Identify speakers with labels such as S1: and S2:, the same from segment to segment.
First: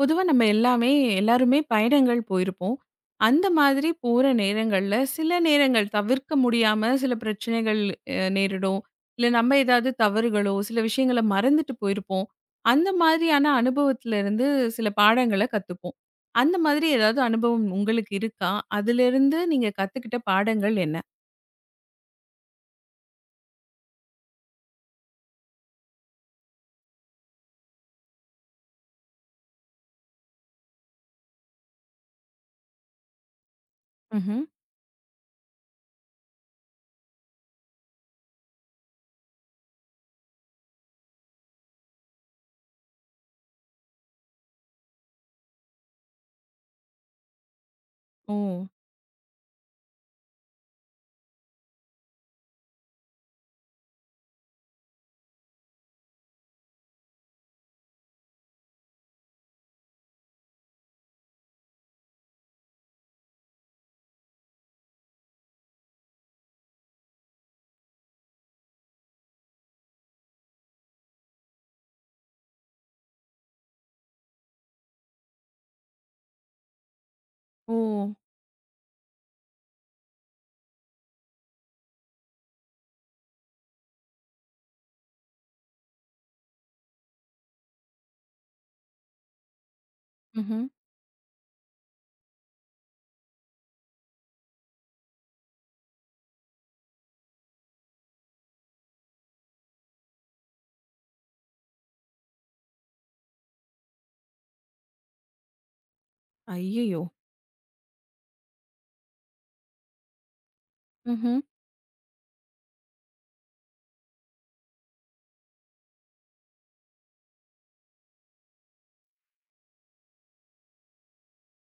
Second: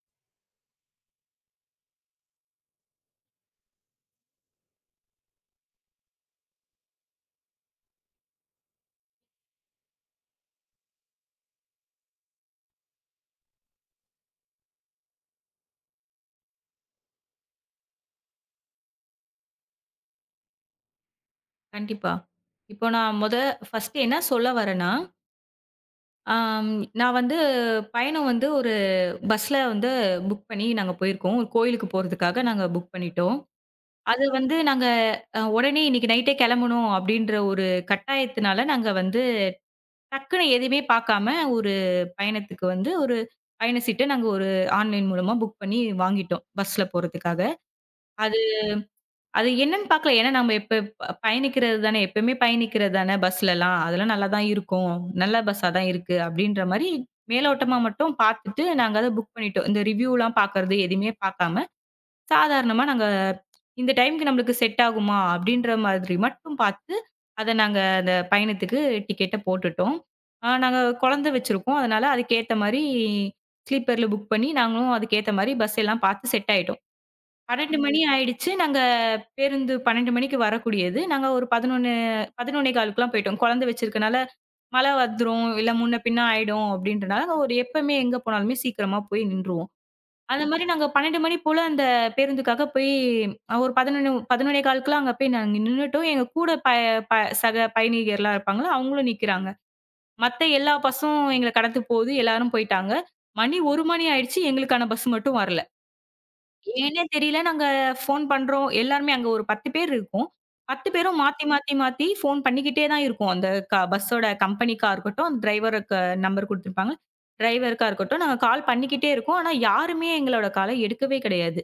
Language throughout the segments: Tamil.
S1: பொதுவா நம்ம எல்லாமே எல்லாருமே பயணங்கள் போயிருப்போம். அந்த மாதிரி போற நேரங்கள்ல, சில நேரங்கள் தவிர்க்க முடியாம சில பிரச்சனைகள் நேரிடும். இல்ல நம்ம ஏதாவது தவறுகளோ, சில விஷயங்கள மறந்துட்டு போயிருப்போம். அந்த மாதிரியான அனுபவத்துல இருந்து சில பாடங்கள கத்துப்போம். அந்த மாதிரி ஏதாவது அனுபவம் உங்களுக்கு இருக்கா? அதிலிருந்து நீங்க கத்துக்கிட்ட பாடங்கள் என்ன?
S2: கண்டிப்பா. இப்போ நான் ஃபர்ஸ்ட்டு என்ன சொல்ல வரேன்னா, ஆம் நான் வந்து பயணம் வந்து ஒரு பஸ்ல வந்து புக் பண்ணி நாங்க போயிருக்கோம். ஒரு கோயிலுக்கு போறதுக்காக நாங்க புக் பண்ணிட்டோம். அது
S1: ம்ஹ்ம்.
S2: வந்து நாங்க உடனே இன்னைக்கு நைட்டே கெளம்பணும் அப்டின்ற ஒரு கட்டாயத்தினால, நாங்க வந்து டக்குனு எதுவுமே பாக்காம ஒரு பயணத்துக்கு வந்து ஒரு பயண சீட்ட நாங்க ஒரு ஆன்லைன் மூலமா புக் பண்ணி வாங்கிட்டோம். பஸ்ல போறதுக்காக.
S1: ஓ!
S2: அது அது என்னன்னு பார்க்கல. ஏன்னா நம்ம இப்ப பயணிக்கிறது தானே, எப்பயுமே பயணிக்கிறது தானே பஸ்லலாம். அதெல்லாம் நல்லா தான் இருக்கும். நல்ல பஸ்ஸா தான் இருக்கு அப்படின்ற மாரி மேலோட்டமா மட்டும் பார்த்துட்டு, நாங்க அத புக் பண்ணிட்டோம். இந்த ரிவ்யூலாம் பார்க்கறது எதுவுமே பார்க்காம, சாதாரணமா நாங்க இந்த டைம்க்கு நம்மளுக்கு செட் ஆகுமா அப்படின்ற மாதிரி மட்டும் பார்த்து, அத நாங்க அந்த பயணத்துக்கு டிக்கெட்ட போட்டுட்டோம். நாங்க குழந்தை வச்சிருக்கோம். அதனால அதுக்கேத்த மாரி ஸ்லீப்பர்ல புக் பண்ணி, நாங்களும் அதுக்கேத்த மாரி பஸ் எல்லாம் பார்த்து செட் ஆயிட்டோம்.
S1: ஓ!
S2: 12 மணி ஆயிடுச்சு. நாங்க பேருந்து 12 மணிக்கு வரக்கூடியது. நாங்க ஒரு 11 11:15க்குலாம் போயிட்டோம். குழந்தை வச்சிருக்கனால, மழை வந்துரும், இல்ல முன்ன பின்ன ஆயிடும் அப்டின்றனால, நாங்க ஒரு எப்பவுமே எங்க போனாலுமே சீக்கிரமா போய் நின்றுவோம். அந்த
S1: ம்ஹ்ம்.
S2: மாரி நாங்க 12 மணி போல அந்த பேருந்துக்காக போய் ஒரு 11 11:15க்குலாம் அங்க போய் நாங்க நின்னுட்டோம். எங்க கூட ப ப சக பயணிகர்லாம் இருப்பாங்கல்ல, அவங்களும் நிக்கிறாங்க. மத்த எல்லா பஸ்ஸும் எங்கள கடந்து போகுது. எல்லாரும் போயிட்டாங்க. 1 மணி ஆயிடுச்சு. எங்களுக்கான பஸ் மட்டும் வரல. ஏன்னே
S1: ஐயய்யோ!
S2: தெரியல. நாங்க ஃபோன் பண்றோம். எல்லாருமே அங்க ஒரு 10 பேர் இருக்கோம். 10 பேரும்
S1: ம்ஹ்ம்.
S2: மாத்தி, மாத்தி, மாத்தி ஃபோன் பண்ணிக்கிட்டே தான் இருக்கோம். அந்த பஸ்ஸோட கம்பெனிக்கா இருக்கட்டும், அந்த டிரைவருக்கு நம்பர் குடுத்துருப்பாங்க. டிரைவருக்கா இருக்கட்டும், நாங்க கால் பண்ணிக்கிட்டே இருக்கோம். ஆனா யாருமே எங்களோட கால எடுக்கவே கிடையாது.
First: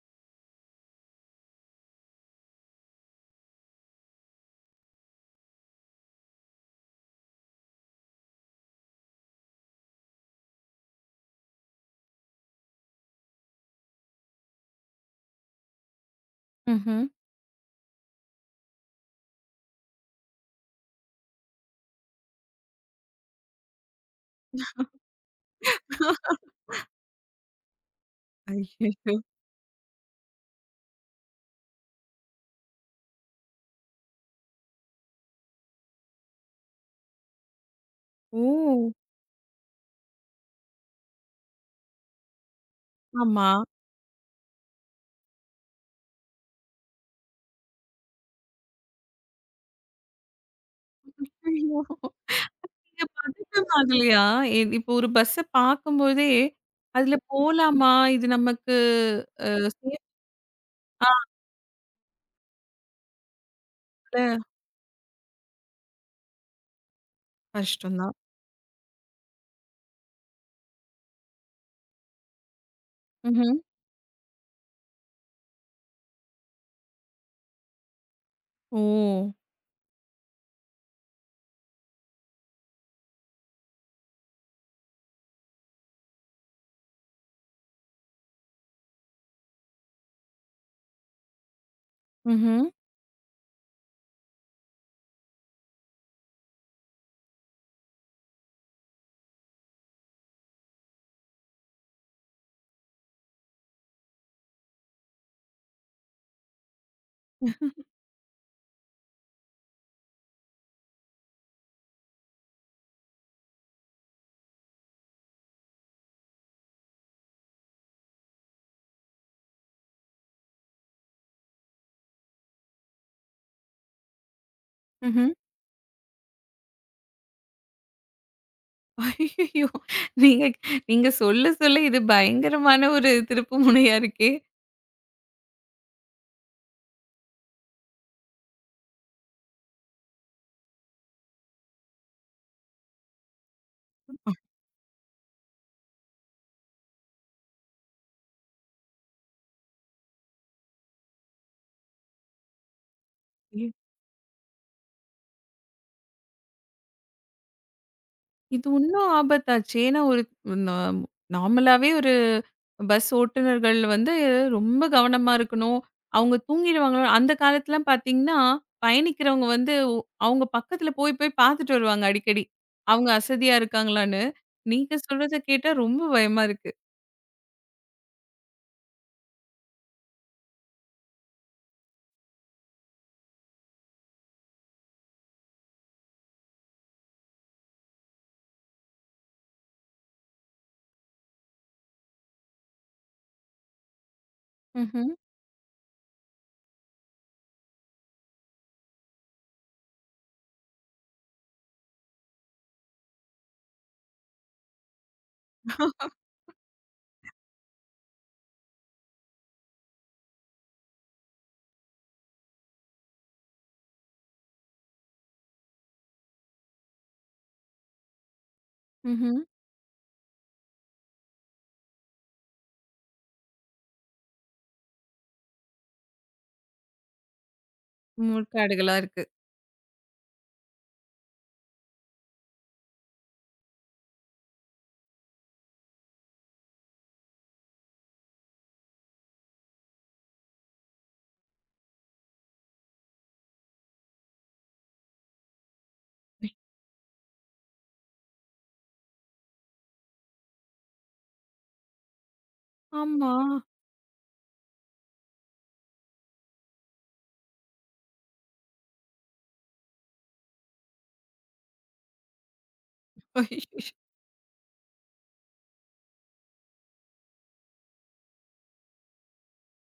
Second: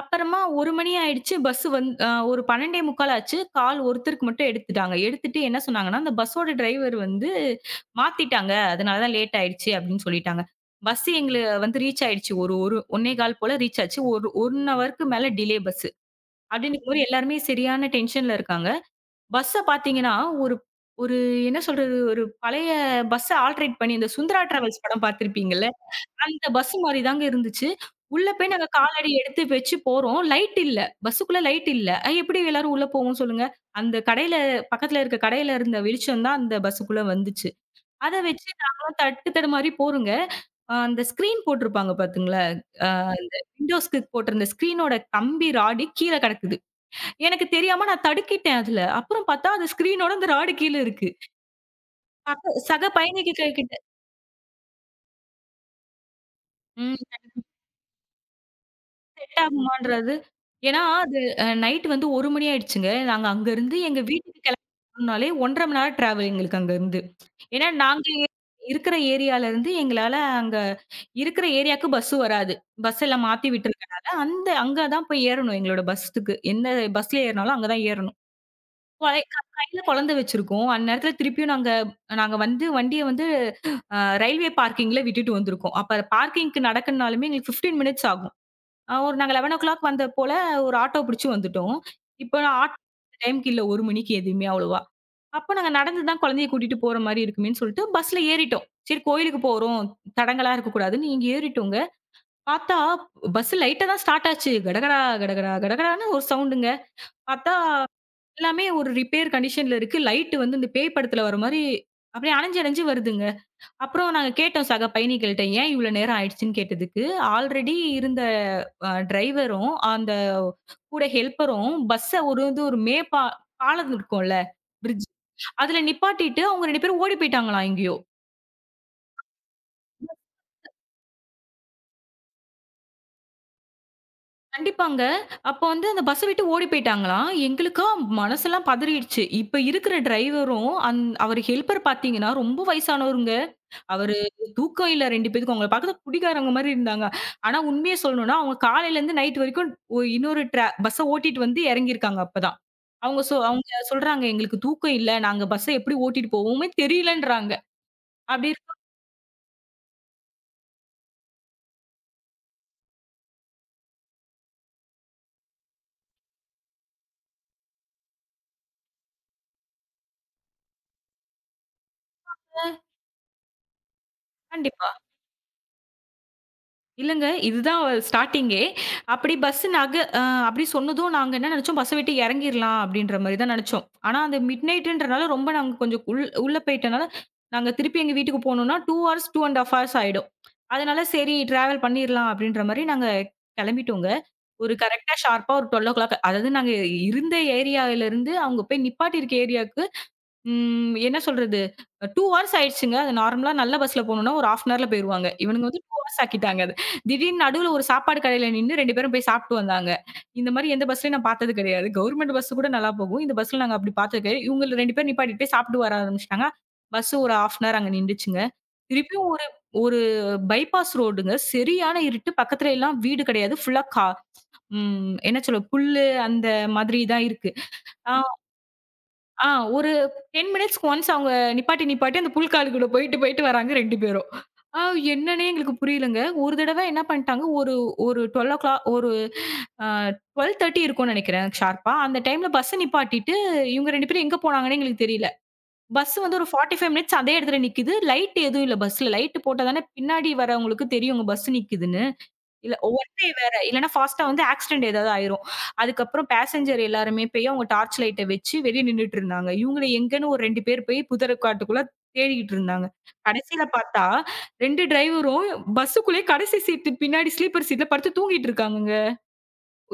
S2: அப்புறமா 1 மணி ஆயிடுச்சு. பஸ் வந் அ ஒரு 12:45 ஆச்சு. கால் ஒருத்தருக்கு மட்டும் எடுத்துட்டாங்க. எடுத்துட்டு என்ன சொன்னாங்கன்னா, அந்த பஸ்ஸோட டிரைவர் வந்து மாத்திட்டாங்க. அதனால தான் லேட் ஆயிடுச்சு அப்படின்னு சொல்லிட்டாங்க. பஸ் எங்கள வந்து ரீச் ஆயிடுச்சு. ஒரு ஒரு 1 1/4 போல ரீச் ஆச்சு. ஒரு 1 ஹவருக்கு மேல டிலே பஸ். அப்படின்னும்போது
S1: ம்ஹ்ம்.
S2: எல்லாருமே சரியான டென்ஷன்ல இருக்காங்க. பஸ்ஸ பார்த்தீங்கன்னா, ஒரு ஒரு என்ன சொல்றது? ஒரு பழைய பஸ்ஸ ஆல்டரேட் பண்ணி இந்த சுந்தரா டிராவல்ஸ் படம் பார்த்திருப்பீங்கல்ல? அந்த பஸ் மாரி தாங்க இருந்துச்சு. உள்ள போய் நாங்க காலடி
S1: ஐயய்யோ!
S2: எடுத்து வச்சு போறோம். லைட் இல்ல. பஸ்ஸுக்குள்ள லைட் இல்ல. எப்படி எல்லாரும் உள்ள போவோம் சொல்லுங்க? அந்த கடையில பக்கத்துல இருக்க கடையில இருந்த வெளிச்சம் தான் அந்த பஸ்ஸுக்குள்ள வந்துச்சு. அத
S1: ஓ!
S2: வச்சு நாங்களும் தட்டு தடுமாறி போறோங்க. அந்த ஸ்க்ரீன் போட்டிருப்பாங்க பாத்துங்களா? அ அந்த
S1: ஆமா.
S2: விண்டோஸ்க்கு போட்டிருந்த ஸ்க்ரீனோட கம்பி ராடு கீழ கிடக்குது. எனக்கு தெரியாம நான் தடுக்கிட்டேன் அதுல. அப்புறம் பாத்தா, அந்த ஸ்க்ரீனோட அந்த ராடு கீழ இருக்கு.
S1: ஐயோ!
S2: சக சக
S1: இது
S2: பயணிக
S1: பதட்டம்
S2: கிட்ட.
S1: ஆகலையா? இப்போ ஒரு பஸ்ஸ பார்க்கும்போதே,
S2: ம்.
S1: அதுல போலாமா? இது நமக்கு
S2: செட்
S1: அ சேஃப்
S2: ஆகுமான்றது ஏன்னா
S1: ஆ
S2: அது அ நைட் வந்து 1 மணி ஆயிடுச்சுங்க. நாங்க அங்கருந்து எங்க வீட்டுக்கு கிளம்பணும்னாலே 1 1/2 மணி நேரம் டிராவல் எங்களுக்கு அங்கருந்து. ஏன்னா
S1: கஷ்டம்
S2: நாங்க
S1: தான்.
S2: இருக்கிற ஏரியாலருந்து எங்களால அங்க இருக்கிற ஏரியாக்கு பஸ் வராது. பஸ் எல்லாம் மாத்தி
S1: ம்ஹ்ம்.
S2: விட்டுருக்கனால, அங்க தான் போய் ஏறணும் எங்களோட பஸ்ஸுக்கு. எந்த பஸ்ல ஏறினாலும் அங்க தான் ஏறணும்.
S1: ஓ!
S2: கொழ க கையில குழந்தை வச்சிருக்கோம். அந்நேரத்துல திருப்பியும் நாங்க நாங்க வந்து வண்டிய வந்து ரயில்வே பார்க்கிங்ல விட்டுட்டு வந்திருக்கோம். அப்ப பார்க்கிங்க்கு நடக்கணும்னாலுமே எங்களுக்கு 15 மினிட்ஸ் ஆகும். ஒரு நாங்க 11:00 வந்தது போல ஒரு ஆட்டோ புடிச்சு வந்துட்டோம். இப்ப
S1: ம்ஹ்ம்.
S2: ஆட்டோ டைம்க்கு இல்ல 1 மணிக்கு எதுவுமே அவ்வளவா. அப்ப நாங்க நடந்து தான் குழந்தைய கூட்டிட்டு போற மாரி இருக்குமேன்னு சொல்லிட்டு பஸ்ல ஏறிட்டோம். சரி கோயிலுக்கு போறோம். தடங்கலா இருக்கக்கூடாதுன்னு இங்க ஏறிட்டோங்க. பார்த்தா பஸ் லைட்டா தான் ஸ்டார்ட் ஆச்சு. கடகடா, கடகடா, கடகடான்னு ஒரு சவுண்டுங்க. பார்த்தா எல்லாமே ஒரு ரிப்பேர் கண்டிஷன்ல இருக்கு. லைட் வந்து இந்த பேய் படத்துல வர மாரி அப்படியே அணஞ்சு அணஞ்சு வருதுங்க. அப்புறம் நாங்க கேட்டோம் சக பயணிகள்ட்ட, ஏன் இவ்வளோ நேரம் ஆயிடுச்சுன்னு கேட்டதுக்கு, ஆல்ரெடி இருந்த டிரைவரும், அந்த கூட ஹெல்ப்பரும் பஸ்ஸ ஒரு வந்து ஒரு மேப்பா பாலம் இருக்கும்ல, பிரிட்ஜ்.
S1: ம்ஹ்ம்.
S2: அதுல நிப்பாட்டிட்டு அவங்க 2 பேரும் ஓடி போயிட்டாங்களாம் எங்கேயோ!
S1: ஐயய்யோ! நீங்க நீங்க சொல்ல சொல்ல இது பயங்கரமான ஒரு திருப்பு முனையா இருக்கே!
S2: கண்டிப்பாங்க. அப்ப வந்து அந்த பஸ்ஸ விட்டு ஓடி போயிட்டாங்களாம். எங்களுக்கா மனசெல்லாம் பதறிடுச்சு. இப்ப இருக்கிற டிரைவரும், அவரு ஹெல்ப்பர் பார்த்தீங்கன்னா, ரொம்ப வயசானவருங்க. அவரு தூக்கம் இல்ல 2 பேத்துக்கும். அவங்கள பார்க்கறதுக்கு குடிகாரங்க மாரி இருந்தாங்க. ஆனா உண்மைய சொல்லணும்னா, அவங்க காலையிலேருந்து நைட் வரைக்கும் ஒ இன்னொரு ட்ரா பஸ்ஸ ஓட்டிட்டு வந்து இறங்கியிருக்காங்க அப்பதான். அவங்க சொல்றாங்க, "எங்களுக்கு தூக்கம் இல்ல. நாங்க பஸ்ஸ எப்படி ஓட்டிட்டு போவோமே தெரியலன்றாங்க." அப்படி
S1: இது இன்னும் ஆபத்தாச்சு. ஏன்னா ஒரு நாம் நார்மலாவே ஒரு பஸ் ஓட்டுநர்கள் வந்து ரொம்ப கவனமா இருக்கணும். அவங்க தூங்கிடுவாங்களோ அந்த காலத்துலலாம் பார்த்தீங்கன்னா, பயணிக்கிறவங்க வந்து அவங்க பக்கத்துல போய் போய் பார்த்துட்டு வருவாங்க அடிக்கடி.
S2: இருக்க
S1: அவங்க அசதியா இருக்காங்களான்னு.
S2: கண்டிப்பா.
S1: நீங்க சொல்றத கேட்டா ரொம்ப பயமா இருக்கு.
S2: இல்லங்க. இதுதான் ஸ்டார்ட்டிங்கே. அப்படி பஸ் நாங்க அ அப்படி சொன்னதும் நாங்க என்ன நெனச்சோம், பஸ்ஸ விட்டு எறங்கிர்லாம் அப்படின்ற மாரி தான் நெனச்சோம். ஆனா அந்த மிட் நைட்ன்றனால ரொம்ப நாங்க கொஞ்சம் உள்ள போயிட்டனால, நாங்க திருப்பி எங்க வீட்டுக்கு போணும்னா 2 ஹார்ஸ் 2 1/2 ஹார்ஸ் ஆயிடும். அதனால சரி டிராவல் பண்ணிர்லாம் அப்படின்ற மாரி நாங்க கெளம்பிட்டோங்க. ஒரு
S1: ம்ஹ்ம்.
S2: கரெக்ட்டா ஷார்ப்பா ஒரு 12:00 அதாவது நாங்க இருந்த ஏரியாவிலருந்து அவங்க போய் நிப்பாட்டியிருக்க ஏரியாக்கு. ம். என்ன சொல்றது? 2 ஹார்ஸ் ஆயிடுச்சுங்க. அது நார்மலா நல்ல பஸ்ல போணும்னா ஒரு 1/2 அன் ஹவர்ல போயிருவாங்க. இவனுங்க வந்து 2 ஹார்ஸ் ஆக்கிட்டாங்க அத. திடீர்னு நடுவுல ஒரு சாப்பாடு கடையில நின்னு 2 பேரும் போய் சாப்ட்டு வந்தாங்க. இந்த மாரி எந்த பஸ்லயும் நான் பார்த்தது கிடையாது. கவர்மெண்ட் பஸ் கூட நல்லா போகும். இந்த பஸ்ல நாங்க அப்படி பார்த்தது கிடையாது. இவங்கள 2 பேரும் நிப்பாட்டிட்டு போய் சாப்ட்டு வர ஆரம்பிச்சுட்டாங்க. பஸ் ஒரு 1/2 அன் ஹவர் அங்க நின்டுச்சுங்க. திருப்பியும்
S1: ம்ஹ்ம்.
S2: ஒரு ஒரு பைபாஸ் ரோடுங்க. சரியான இருட்டு. பக்கத்துல எல்லாம் வீடு கிடையாது. ஃபுல்லா கா ம் என்ன சொல்ல புல்லு அந்த மாதிரி தான் இருக்கு. ஆ
S1: முற்காடுகளா இருக்கு.
S2: ஆ ஒரு 10 மினிட்ஸ்க்கு ஒன்ஸ் அவங்க நிப்பாட்டி, நிப்பாட்டி அந்த புல்காலுக்குள்ள போயிட்டு, போயிட்டு வராங்க 2 பேரும். ஆ என்னன்னே எங்களுக்கு புரியலங்க. ஒரு தடவ என்ன பண்ணிட்டாங்க, ஒரு ஒரு 12:00 ஒரு அ 12:30 இருக்கும்னு நெனைக்கிறேன் ஷார்ப்பா. அந்த டைம்ல பஸ்ஸ நிப்பாட்டிட்டு, இவங்க 2 பேரும் எங்க போனாங்கன்னே எங்களுக்கு தெரியல. பஸ் வந்து ஒரு 45 மினிட்ஸ் அதே இடத்துல நிக்குது. லைட் எதுவும் இல்ல பஸ்ல. லைட் போட்டா தானே பின்னாடி வரவங்களுக்கு தெரியும், உங்க பஸ் நிக்குதுன்னு. இல்ல ஒர்க்டே
S1: ஆமா.
S2: வேற. இல்லன்னா ஃபாஸ்ட்டா வந்து ஆக்சிடென்ட் ஏதாவது ஆயிரும். அதுக்கப்புறம் பேசஞ்சர் எல்லாருமே போய் அவங்க டார்ச் லைட்ட வச்சு வெளிய நின்னுட்டு இருந்தாங்க. இவங்கள எங்கன்னு ஒரு 2 பேர் போய் புதர் காட்டுக்குள்ள தேடிக்கிட்டு இருந்தாங்க. கடைசியில
S1: ஐயோ!
S2: பார்த்தா 2 டிரைவரும் பஸ்ஸுக்குள்ளயே கடைசி சீட்டு பின்னாடி ஸ்லீப்பர் சீட்ல படுத்து தூங்கிட்டு இருக்காங்கங்க.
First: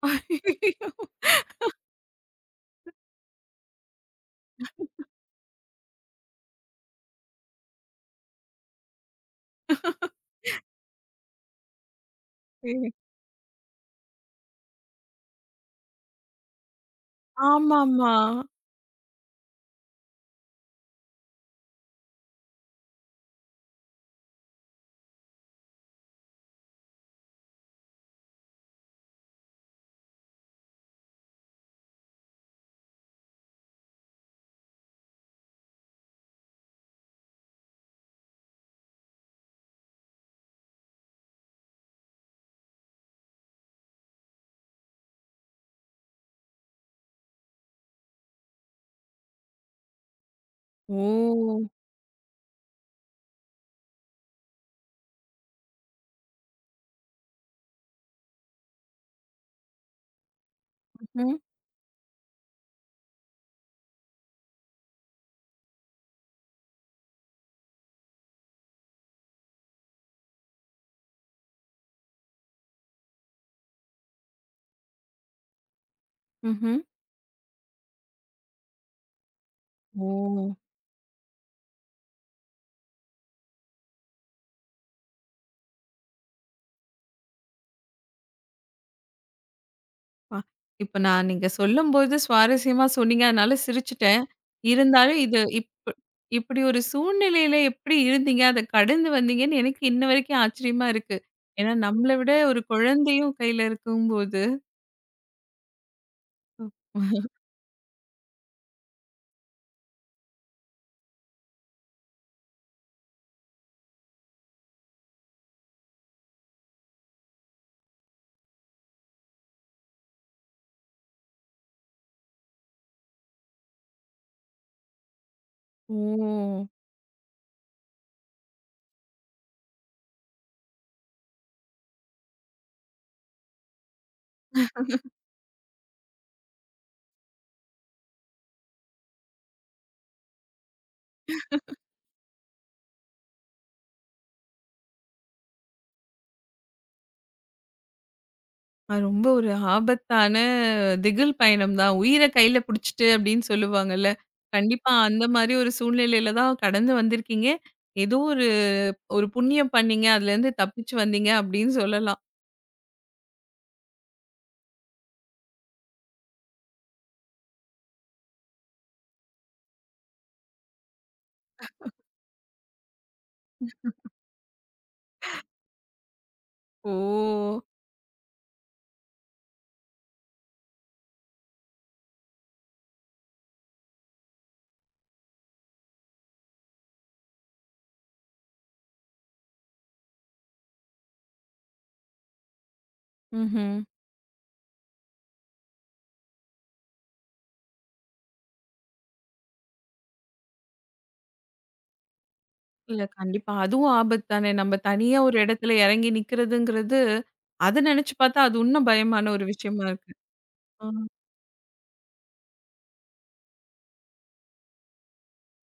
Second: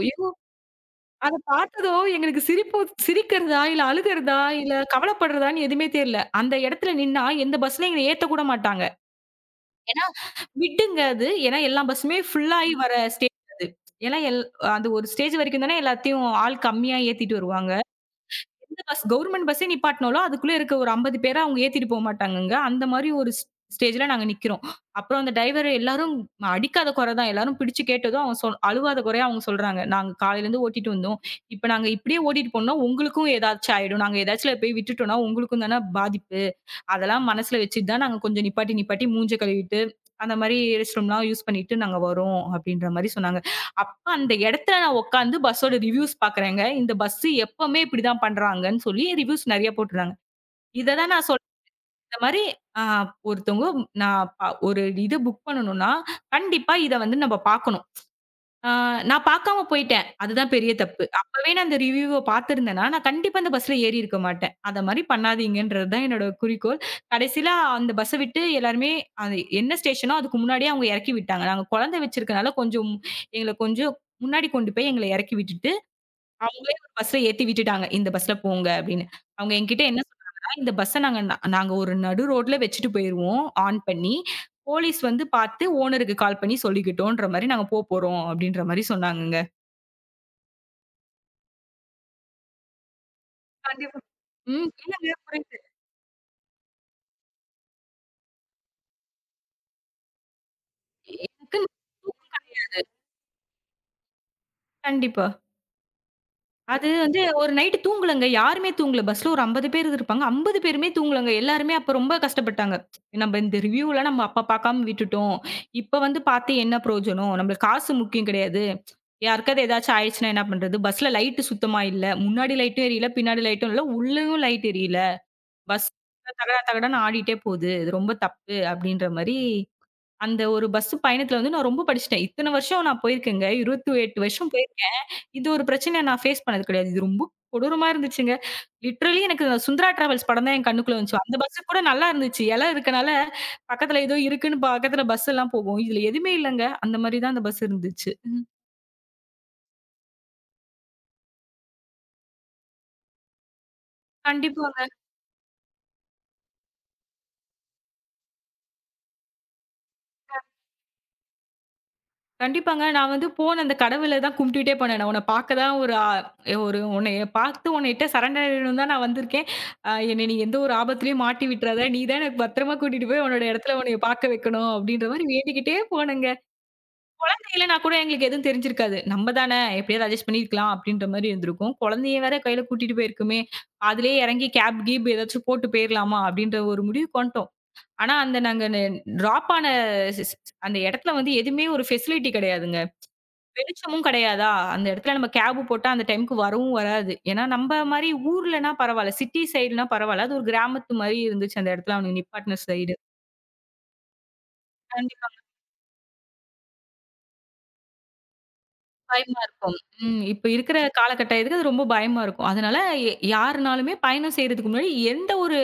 S2: ஐயோ!
S1: ஐயயோ!
S2: அத பார்த்ததும் எங்களுக்கு சிரிப்பு சிரிக்கிறதா, இல்ல அழுகிறதா, இல்ல கவலைப்படுறதான்னு எதுவுமே தெரியல. அந்த இடத்துல நின்னா எந்த பஸ்லயும் எங்கள ஏத்தக்கூட மாட்டாங்க. ஏன்னா மிட்டுங்க அது. ஏன்னா எல்லா பஸ்ஸுமே ஃபுல் ஆயி ம்.
S1: ம்.
S2: வர ஸ்டேஜ் அது. ஏன்னா எல் அந்த ஒரு ஸ்டேஜ் வரைக்கும் தானே எல்லாத்தையும் ஆள் கம்மியா ஏத்திட்டு வருவாங்க.
S1: ஆமாமா.
S2: எந்த பஸ் கவர்மெண்ட் பஸ்ஸே நிப்பாட்னாலும், அதுக்குள்ள இருக்க ஒரு 50 பேர அவங்க ஏத்திட்டு போ மாட்டாங்கங்க. அந்த மாரி ஒரு ஸ் ஸ்டேஜ்ல நாங்க நிக்கிறோம். அப்புறம் அந்த டிரைவர் எல்லாரும் அடிக்காத குறை தான். எல்லாரும் பிடிச்சு கேட்டதும் அவங்க சொல் அழுவாத குறையா அவங்க சொல்றாங்க. "நாங்க காலையிலருந்து ஓட்டிட்டு வந்தோம். இப்ப நாங்க இப்படியே ஓட்டிட்டு போனோம்னா, உங்களுக்கும் ஏதாச்சும் ஆயிடும். நாங்க ஏதாச்சுல போய் விட்டுட்டோம்னா, உங்களுக்கும் தானே பாதிப்பு." அதெல்லாம் மனசுல வச்சுட்டு தான் நாங்க கொஞ்சம் நிப்பாட்டி, நிப்பாட்டி மூஞ்ச கழுவிட்டு, அந்த மாரி ரெஸ்ட் ரூம்லாம் யூஸ் பண்ணிட்டு நாங்க வரோம் அப்டின்ற மாரி சொன்னாங்க. அப்ப அந்த இடத்துல நான் உட்காந்து பஸ்ஸோட ரிவ்யூஸ் பார்க்குறேங்க. இந்த பஸ் எப்பவுமே இப்டிதான் பண்றாங்கன்னு சொல்லி ரிவ்யூஸ் நெறைய போட்டுருந்தாங்க. இத தான் நான் சொல்றேன்.
S1: ஓ!
S2: இந்த மாரி அ ஒருத்தவங்க நான் ப ஒரு இது புக் பண்ணணும்னா, கண்டிப்பா இத வந்து நம்ம பார்க்கணும். ஆ நான் பாக்காம போயிட்டேன். அதுதான் பெரிய தப்பு.
S1: ம்ஹ்ம்.
S2: அப்பவே நான் அந்த ரிவ்யூவ பாத்திருந்தேன்னா, நான் கண்டிப்பா அந்த பஸ்ல ஏறி இருக்க மாட்டேன். அத மாரி பண்ணாதீங்கன்றது தான் என்னோட குறிக்கோள். கடைசில அந்த பஸ்ஸ விட்டு எல்லாருமே அது என்ன ஸ்டேஷனோ அதுக்கு முன்னாடியே அவங்க எறக்கி விட்டாங்க. நாங்க குழந்தை வச்சிருக்கனால கொஞ்சம் எங்கள கொஞ்சம் முன்னாடி கொண்டு போய் எங்கள எறக்கி விட்டுட்டாங்க. அவங்களே
S1: ம்ஹ்ம்.
S2: ஒரு பஸ்ல ஏத்தி விட்டுட்டாங்க. இந்த பஸ்ல போங்க அப்படின்னு. அவங்க என்கிட்ட என்ன
S1: ஓ!
S2: சொன்னாங்கன்னா, இந்த பஸ்ஸ நாங்க ஒரு நடு ரோட்ல வச்சுட்டு போயிருவோம் ஆன் பண்ணி. போலீஸ் வந்து பார்த்து ஓனருக்கு கால் பண்ணி சொல்லிக்கிட்டோன்ற மாரி நாங்க போறோம் அப்படின்ற மாரி சொன்னாங்கங்க.
S1: பா இப்ப நான் நீங்க சொல்லும்போது சுவாரஸ்யமா சொன்னீங்க. அதனால
S2: கண்டிப்பா.
S1: சிரிச்சுட்டேன்.
S2: ம். இல்லங்க
S1: இருந்தாலும் இது
S2: புரியுது.
S1: இப் இப்படி ஒரு சூழ்நிலையில எப்படி இருந்தீங்க? அத கடந்து வந்தீங்கன்னு எனக்கு இன்ன வரைக்கும் ஆச்சரியமா இருக்கு.
S2: எனக்கு
S1: ஏன்னா நம்மள விட ஒரு குழந்தையும் கையில இருக்கும்போது
S2: கண்டிப்பா. அது வந்து ஒரு நைட்டு தூங்கலங்க. யாருமே தூங்கல. பஸ்ல ஒரு 50 பேர் இருப்பாங்க. 50 பேருமே தூங்கலங்க. எல்லாருமே அப்ப ரொம்ப கஷ்டப்பட்டாங்க. நம்ம இந்த ரிவ்யூலாம் நம்ம அப்ப பார்க்காம விட்டுட்டோம். இப்ப வந்து பார்த்து என்ன பிரயோஜனம்? நம்மளுக்கு காசு முக்கியம் கிடையாது. யாருக்காவது ஏதாச்சும் ஆயிடுச்சுன்னா என்ன பண்றது? பஸ்ல லைட்டு சுத்தமா இல்ல. முன்னாடி லைட்டும் எரியல, பின்னாடி லைட்டும் இல்ல. உள்ளயும் லைட் எரியல. பஸ் தகடா
S1: ஓ!
S2: தகடான்னு ஆடிட்டே போகுது. இது ரொம்ப தப்பு அப்படின்ற மாரி, அந்த ஒரு பஸ் பயணத்துல வந்து நான் ரொம்ப படிச்சுட்டேன். இத்தன வருஷம் நான் போயிருக்கேங்க. 28 வருஷம் போயிருக்கேன். இது ஒரு பிரச்சனைய நான் ஃபேஸ் பண்ணது கிடையாது. இது ரொம்ப கொடூரமா இருந்துச்சுங்க. லிட்டரலி எனக்கு சுந்தரா டிராவல்ஸ் படம் தான் என் கண்ணுக்குள்ள வந்துச்சு. அந்த பஸ் கூட நல்லா இருந்துச்சு. இருக்கனால பக்கத்துல ஏதோ இருக்குன்னு பக்கத்துல பஸ் எல்லாம் போகும். இதுல எதுவுமே இல்லங்க. அந்த மாரி தான் அந்த பஸ் இருந்துச்சு. ம்.
S1: அது ரொம்ப ஒரு ஆபத்தான திகில் பயணம் தான். "உயிர கையில புடிச்சுட்டு" அப்படின்னு சொல்லுவாங்கல்ல.
S2: கண்டிப்பாங்க,
S1: கண்டிப்பா அந்த மாரி ஒரு சூழ்நிலையில தான் கடந்து வந்திருக்கீங்க. ஏதோ ஒரு ஒரு புண்ணியம் பண்ணீங்க. அதுலேருந்து தப்பிச்சு வந்தீங்க அப்படின்னு சொல்லலாம்.
S2: கண்டிப்பாங்க. நான் வந்து போன அந்த கடவுள தான் கும்பிட்டுட்டே போனேன். நான் உன்ன பாக்க தான் ஒரு அ ஒரு உன்னைய பார்த்து உன்கிட்ட சரண்டர் ஆயிடணும்னு தான் நான் வந்திருக்கேன். என்னை நீ எந்த ஒரு ஆபத்துலயும் மாட்டி விட்டுறாத. நீ தான் எனக்கு பத்திரமா கூட்டிட்டு போய் உன்னோட இடத்துல உன்னைய பார்க்க வைக்கணும். அப்படின்ற மாரி வேண்டிக்கிட்டே போனேங்க.
S1: ஓ!
S2: குழந்தை இல்லன்னா கூட எங்களுக்கு எதுவும் தெரிஞ்சிருக்காது. நம்ம தானே எப்படியாவது அட்ஜஸ்ட் பண்ணியிருக்கலாம் அப்படின்ற மாரி இருந்திருக்கும். குழந்தைய வேற கையில கூட்டிட்டு போயிருக்கோமே! அதிலேயே இறங்கி கேப், கீப் ஏதாச்சும் போட்டு போயிரலாமா அப்படின்ற ஒரு முடிவுக்கு வந்துட்டோம். ஆனா, அந்த நாங்க ந டிராப் ஆன ஸ் ஸ் ஸ்- அந்த இடத்துல வந்து எதுவுமே ஒரு ஃபெசிலிட்டி கிடையாதுங்க.
S1: ம்ஹ்ம்.
S2: வெளிச்சமும் கிடையாதா, அந்த இடத்துல நம்ம கேப் போட்டா அந்த டைம்க்கு வரவும் வராது. ஏன்னா, நம்ப மாரி ஊர்லனா பரவால்ல. சிட்டி சைடுனா பரவால்ல. அது ஒரு கிராமத்து மாரி இருந்துச்சு அந்த இடத்துல அவனுங்க நிப்பாட்டின சைடு.
S1: இல்ல கண்டிப்பா. அதுவும் ஆபத்து தானே. நம்ம தனியா ஒரு இடத்துல இறங்கி நிக்கிறதுங்கிறது, அத நினைச்சு பார்த்தா அது உன்னும் பயமான
S2: பயமா
S1: ஒரு
S2: இருக்கும்.
S1: விஷயமா இருக்கு.
S2: ம். இப்ப இருக்கிற
S1: ஆ.
S2: காலகட்டத்துக்கு அது ரொம்ப பயமா இருக்கும். அதனால யாருனாலுமே பயணம் செய்றதுக்கு முன்னாடி எந்த ஒரு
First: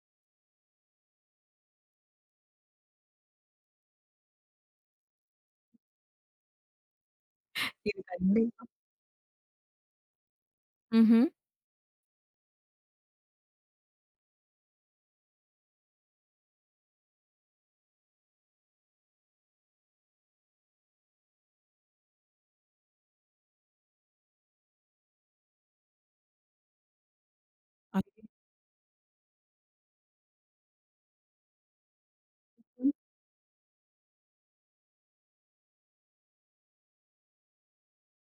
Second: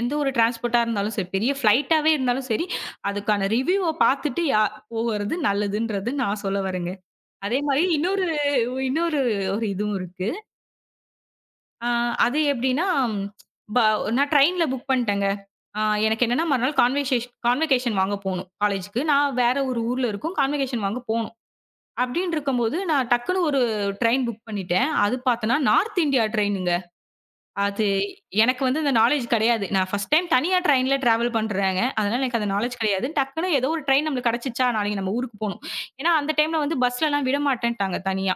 S2: எந்த ஒரு டிரான்ஸ்போர்ட்டா இருந்தாலும் சரி, பெரிய ஃப்ளைட்டாவே இருந்தாலும் சரி, அதுக்கான ரிவ்யூவ பார்த்துட்டு போகுறது நல்லதுன்றது நான் சொல்ல வரேங்க. அதே மாரி
S1: இது
S2: இன்னொரு
S1: கண்டிப்பா.
S2: இன்னொரு ஒரு இதுவும் இருக்கு.
S1: ம்ஹ்ம்.
S2: ஆ அது எப்படின்னா, ம், ப நான் ட்ரெயின்ல புக் பண்ணிட்டேங்க. ஆ எனக்கு என்னன்னா மறுநாள் கான்வகேஷன் வாங்க போணும் காலேஜுக்கு. நான் வேற ஒரு ஊர்ல இருக்கோம். கான்வகேஷன் வாங்க போணும். அப்படின்னு இருக்கும்போது, நான் டக்குனு ஒரு ட்ரெயின் புக் பண்ணிட்டேன். அது பார்த்தன்னா, நார்த் இந்தியா ட்ரெயினுங்க. அது எனக்கு வந்து அந்த நாலேட்ஜ் கிடையாது. நான் ஃபர்ஸ்ட் டைம் தனியா ட்ரெயின்ல டிராவல் பண்றேங்க. அதனால எனக்கு அந்த நாலேட்ஜ் கிடையாது. டக்குனு ஏதோ ஒரு ட்ரெயின் நம்மளுக்கு கிடைச்சிச்சா, நாளைக்கு நம்ம ஊருக்கு போணும். ஏன்னா, அந்த டைம்ல வந்து பஸ்லலாம் விடமாட்டேன்ட்டாங்க தனியா.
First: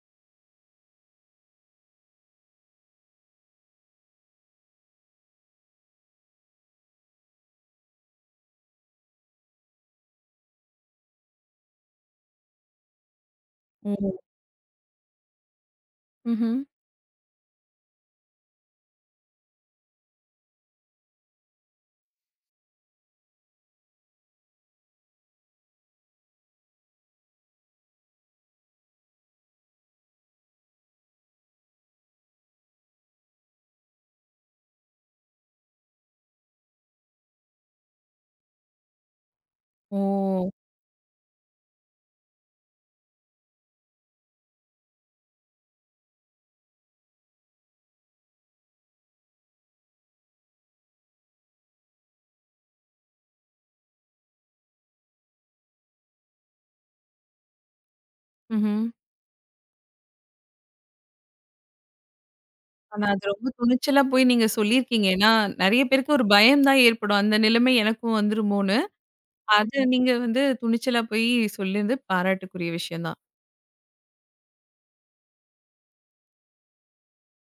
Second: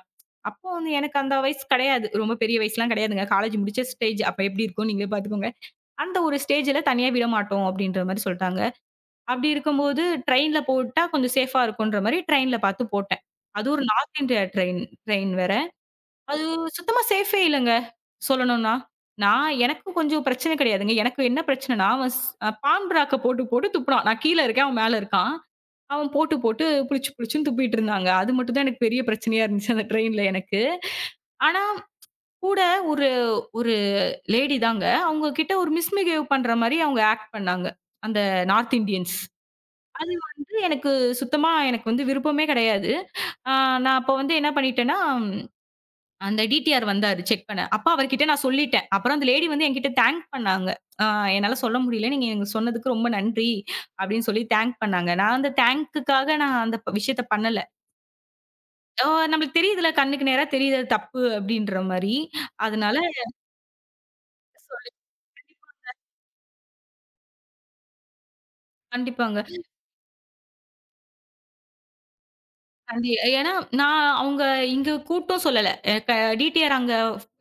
S2: அப்போ வந்து எனக்கு அந்த வயசு கிடையாது. ரொம்ப பெரிய வயசுலாம் கிடையாதுங்க. காலேஜ் முடிச்ச ஸ்டேஜ். அப்ப எப்படி இருக்கும்னு நீங்களே பார்த்துக்கோங்க. அந்த ஒரு ஸ்டேஜ்ல தனியா விடமாட்டோம் அப்படின்ற மாரி சொல்ட்டாங்க. அப்படி இருக்கும்போது, ட்ரெயின்ல போட்டா கொஞ்சம் சேஃபா இருக்குன்ற மாரி ட்ரெயின்ல பாத்து போட்டேன். அது ஒரு
S1: ஓ!
S2: நார்த் இந்தியா ட்ரெயின் ட்ரெயின் வேற. அது
S1: ம்ஹ்ம்.
S2: சுத்தமா சேஃபே இல்லங்க, சொல்லணும்னா. நான் எனக்கும் கொஞ்சம் பிரச்சனை கிடையாதுங்க. எனக்கு என்ன பிரச்சனைன்னா, அவன் ஸ் அ பான் பிராக்க போட்டு போட்டு துப்புனான். நான் கீழ இருக்கேன், அவன் மேல இருக்கான். அவன் போட்டு போட்டு புளிச்சு புளிச்சுன்னு துப்பிட்டு இருந்தாங்க. அது மட்டும் தான் எனக்கு பெரிய பிரச்சனையா இருந்துச்சு அந்த ட்ரெயின்ல எனக்கு. ஆனா, கூட ஒரு ஒரு லேடி தாங்க. அவங்க கிட்ட ஒரு மிஸ்பிஹேவ் பண்ற மாரி அவங்க ஆக்ட் பண்ணாங்க. அந்த நார்த் இந்தியன்ஸ். அது
S1: ஓ!
S2: வந்து எனக்கு சுத்தமா எனக்கு வந்து விருப்பமே கிடையாது. ஆ நான் அப்ப வந்து என்ன பண்ணிட்டேன்னா, அந்த டிடிஆர் வந்தாரு செக் பண்ண. அப்ப அவர்கிட்ட நான் சொல்லிட்டேன். அப்புறம் அந்த லேடி வந்து என்கிட்ட தேங்க் பண்ணாங்க. "ஆ என்னால சொல்ல முடியல. நீங்க எனக்கு சொன்னதுக்கு ரொம்ப நன்றி." அப்படின்னு சொல்லி தேங்க் பண்ணாங்க. நான் அந்த தேங்க்குக்காக நான் அந்த ப விஷயத்த பண்ணல.
S1: ம்ஹ்ம்.
S2: நம்மளுக்கு தெரியுதுல்ல, கண்ணுக்கு நேரா தெரியுது அது தப்பு அப்படின்ற மாரி. அதனால
S1: ஆனா, அது ரொம்ப துணிச்சலா போய் நீங்க
S2: சொல்லி
S1: சொல்லியிருக்கீங்க. ஏன்னா, நெறைய பேருக்கு ஒரு பயம் தான் ஏற்படும். அந்த நிலைமை எனக்கும் வந்துருமோன்னு.
S2: கண்டிப்பாங்க.
S1: அது நீங்க வந்து துணிச்சலா போய் சொல்லினது பாராட்டுக்குரிய விஷயம்
S2: கண்டி
S1: தான்.
S2: ஏன்னா, நான் அவங்க இங்க கூட்டும் சொல்லல. அ க டிடிஆர் அங்க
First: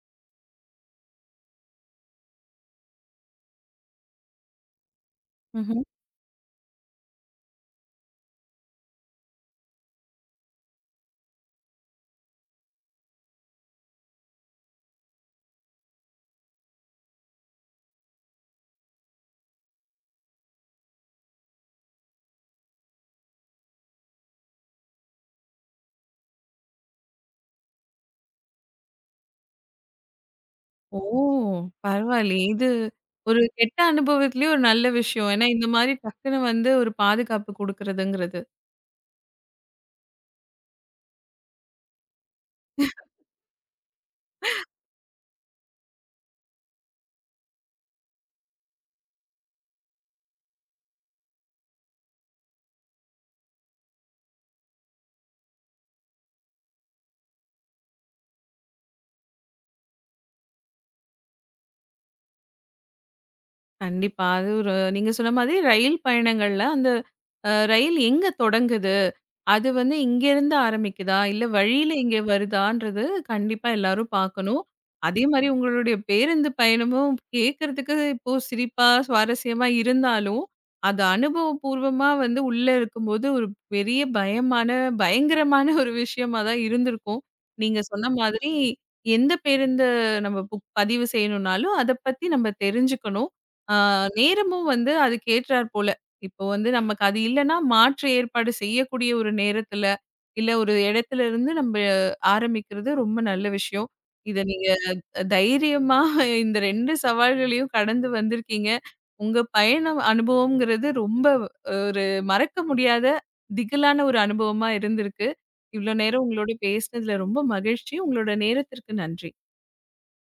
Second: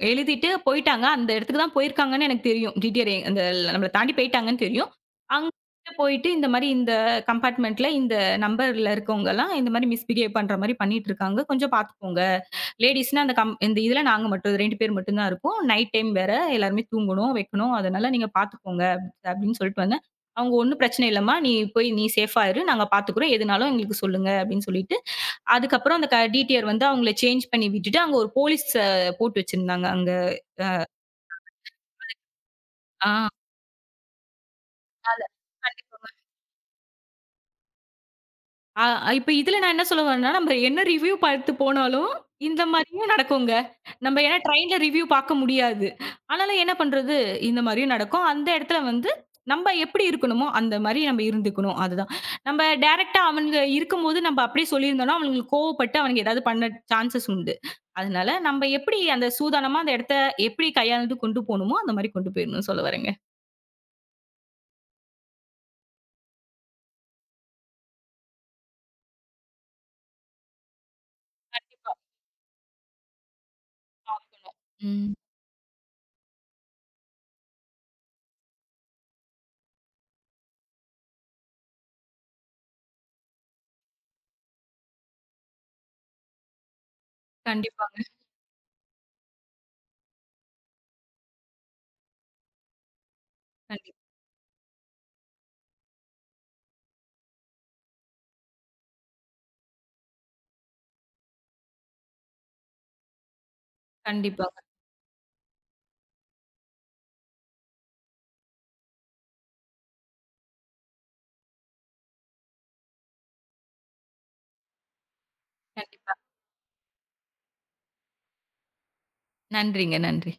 S2: எழுதிட்டு போயிட்டாங்க. அந்த இடத்துக்கு தான் போயிருக்காங்கன்னு எனக்கு தெரியும். டிடிஆர் நம்மள தாண்டி போயிட்டாங்கன்னு தெரியும். அங்க
S1: ம்ஹ்ம்.
S2: போயிட்டு இந்த மாரி இந்த கம்பார்ட்மென்ட்ல இந்த நம்பர்ல இருக்கவங்கலாம் இந்த மாரி மிஸ்பிஹேவ் பண்ற மாரி பண்ணிட்டு இருக்காங்க. கொஞ்சம் பார்த்துக்கோங்க. லேடீஸ்னா அந்த கம் இந்த இதுல நாங்க மட்டும் 2 பேர் மட்டும் தான் இருக்கோம். நைட் டைம் வேற எல்லாருமே தூங்கணும், வைக்கணும். அதனால நீங்க பார்த்துக்கோங்க அப்படின்னு சொல்லிட்டு வந்தேன். அவங்க ஒண்ணும் பிரச்சனை இல்லம்மா. நீ போய் நீ சேஃபா இரு. நாங்க பார்த்துக்கிறோம். எதுனாலும் எங்களுக்கு சொல்லுங்க அப்படின்னு சொல்லிட்டு அதுக்கப்புறம் அந்த க டிடிஆர் வந்து அவங்கள சேஞ்ச் பண்ணி விட்டுட்டு, அங்க ஒரு போலீஸ் போட்டு வச்சிருந்தாங்க. அங்க அ
S1: ஓ! பரவாயில்லையே. இது
S2: ஆ.
S1: ஒரு கெட்ட அனுபவத்திலயும் ஒரு நல்ல
S2: அதால
S1: விஷயம். ஏன்னா, இந்த மாரி
S2: கண்டிப்பா.
S1: டக்குனு வந்து ஒரு பாதுகாப்பு குடுக்குறதுங்கிறது.
S2: ஆ இப்ப இதுல நான் என்ன சொல்ல வரேன்னா, நம்ம என்ன ரிவ்யூ பார்த்து போனாலும், இந்த மாரியும் நடக்குங்க. நம்ம ஏன்னா ட்ரெயின்ல ரிவ்யூ பார்க்க முடியாது. ஆனாலும் என்ன பண்றது? இந்த மாரியும் நடக்கும். அந்த இடத்துல வந்து நம்ம எப்படி இருக்கணுமோ, அந்த மாரி நம்ம இருந்துக்கணும். அதுதான். நம்ம டைரக்ட்டா அவனுங்க இருக்கும்போது நம்ம அப்படியே சொல்லியிருந்தோம்னா, அவனுங்களுக்கு கோவப்பட்டு அவனுங்க ஏதாவது பண்ண சான்சஸ் உண்டு. அதனால நம்ம எப்படி அந்த சூதானமா அந்த இடத்த எப்படி கையாண்டு கொண்டு போணுமோ, அந்த மாரி கொண்டு போயிரணும்னு சொல்ல வரேங்க.
S1: கண்டிப்பா. அது ஒரு நீங்க சொன்ன மாதிரி ரயில் பயணங்கள்ல அந்த ரயில் எங்க தொடங்குது? அது வந்து இங்கேருந்து ஆரம்பிக்குதா? இல்ல
S2: கண்டிப்பா.
S1: வழியில இங்க வருதான்றது கண்டிப்பா எல்லாரும்
S2: பார்க்கணும்.
S1: பார்க்கணும்.
S2: ம்.
S1: அதே மாரி உங்களுடைய பேருந்து பயணமும் கேட்கறதுக்கு இப்போ சிரிப்பா, சுவாரஸ்யமா இருந்தாலும், அது அனுபவபூர்வமா வந்து உள்ள இருக்கும்போது ஒரு பெரிய பயமான பயங்கரமான ஒரு விஷயமா தான் இருந்திருக்கும். நீங்க
S2: கண்டிப்பாங்க.
S1: சொன்ன மாதிரி எந்த பேருந்த நம்ம புக் பதிவு செய்யணும்னாலும், அத பத்தி நம்ம தெரிஞ்சுக்கணும். ஆ
S2: கண்டிப்
S1: நேரமும் வந்து அதுக்கு ஏற்றாற்போல இப்போ வந்து நமக்கு அது இல்லன்னா, மாற்று ஏற்பாடு செய்யக்கூடிய ஒரு நேரத்துல, இல்ல ஒரு இடத்துல இருந்து நம்ப ஆரம்பிக்கிறது ரொம்ப நல்ல விஷயம். இத
S2: கண்டிப்பாங்க.
S1: நீங்க தைரியமா இந்த 2 சவால்களையும் கடந்து வந்திருக்கீங்க. உங்க பயணம் அனுபவம்ங்கிறது ரொம்ப ஒரு மறக்க முடியாத திகிலான ஒரு அனுபவமா இருந்திருக்கு. இவ்ளோ
S2: கண்டிப்பா.
S1: நேரம் உங்களோட பேசினதுல ரொம்ப மகிழ்ச்சி. உங்களோட நேரத்திற்கு நன்றி.
S2: நன்றிங்க. நன்றி.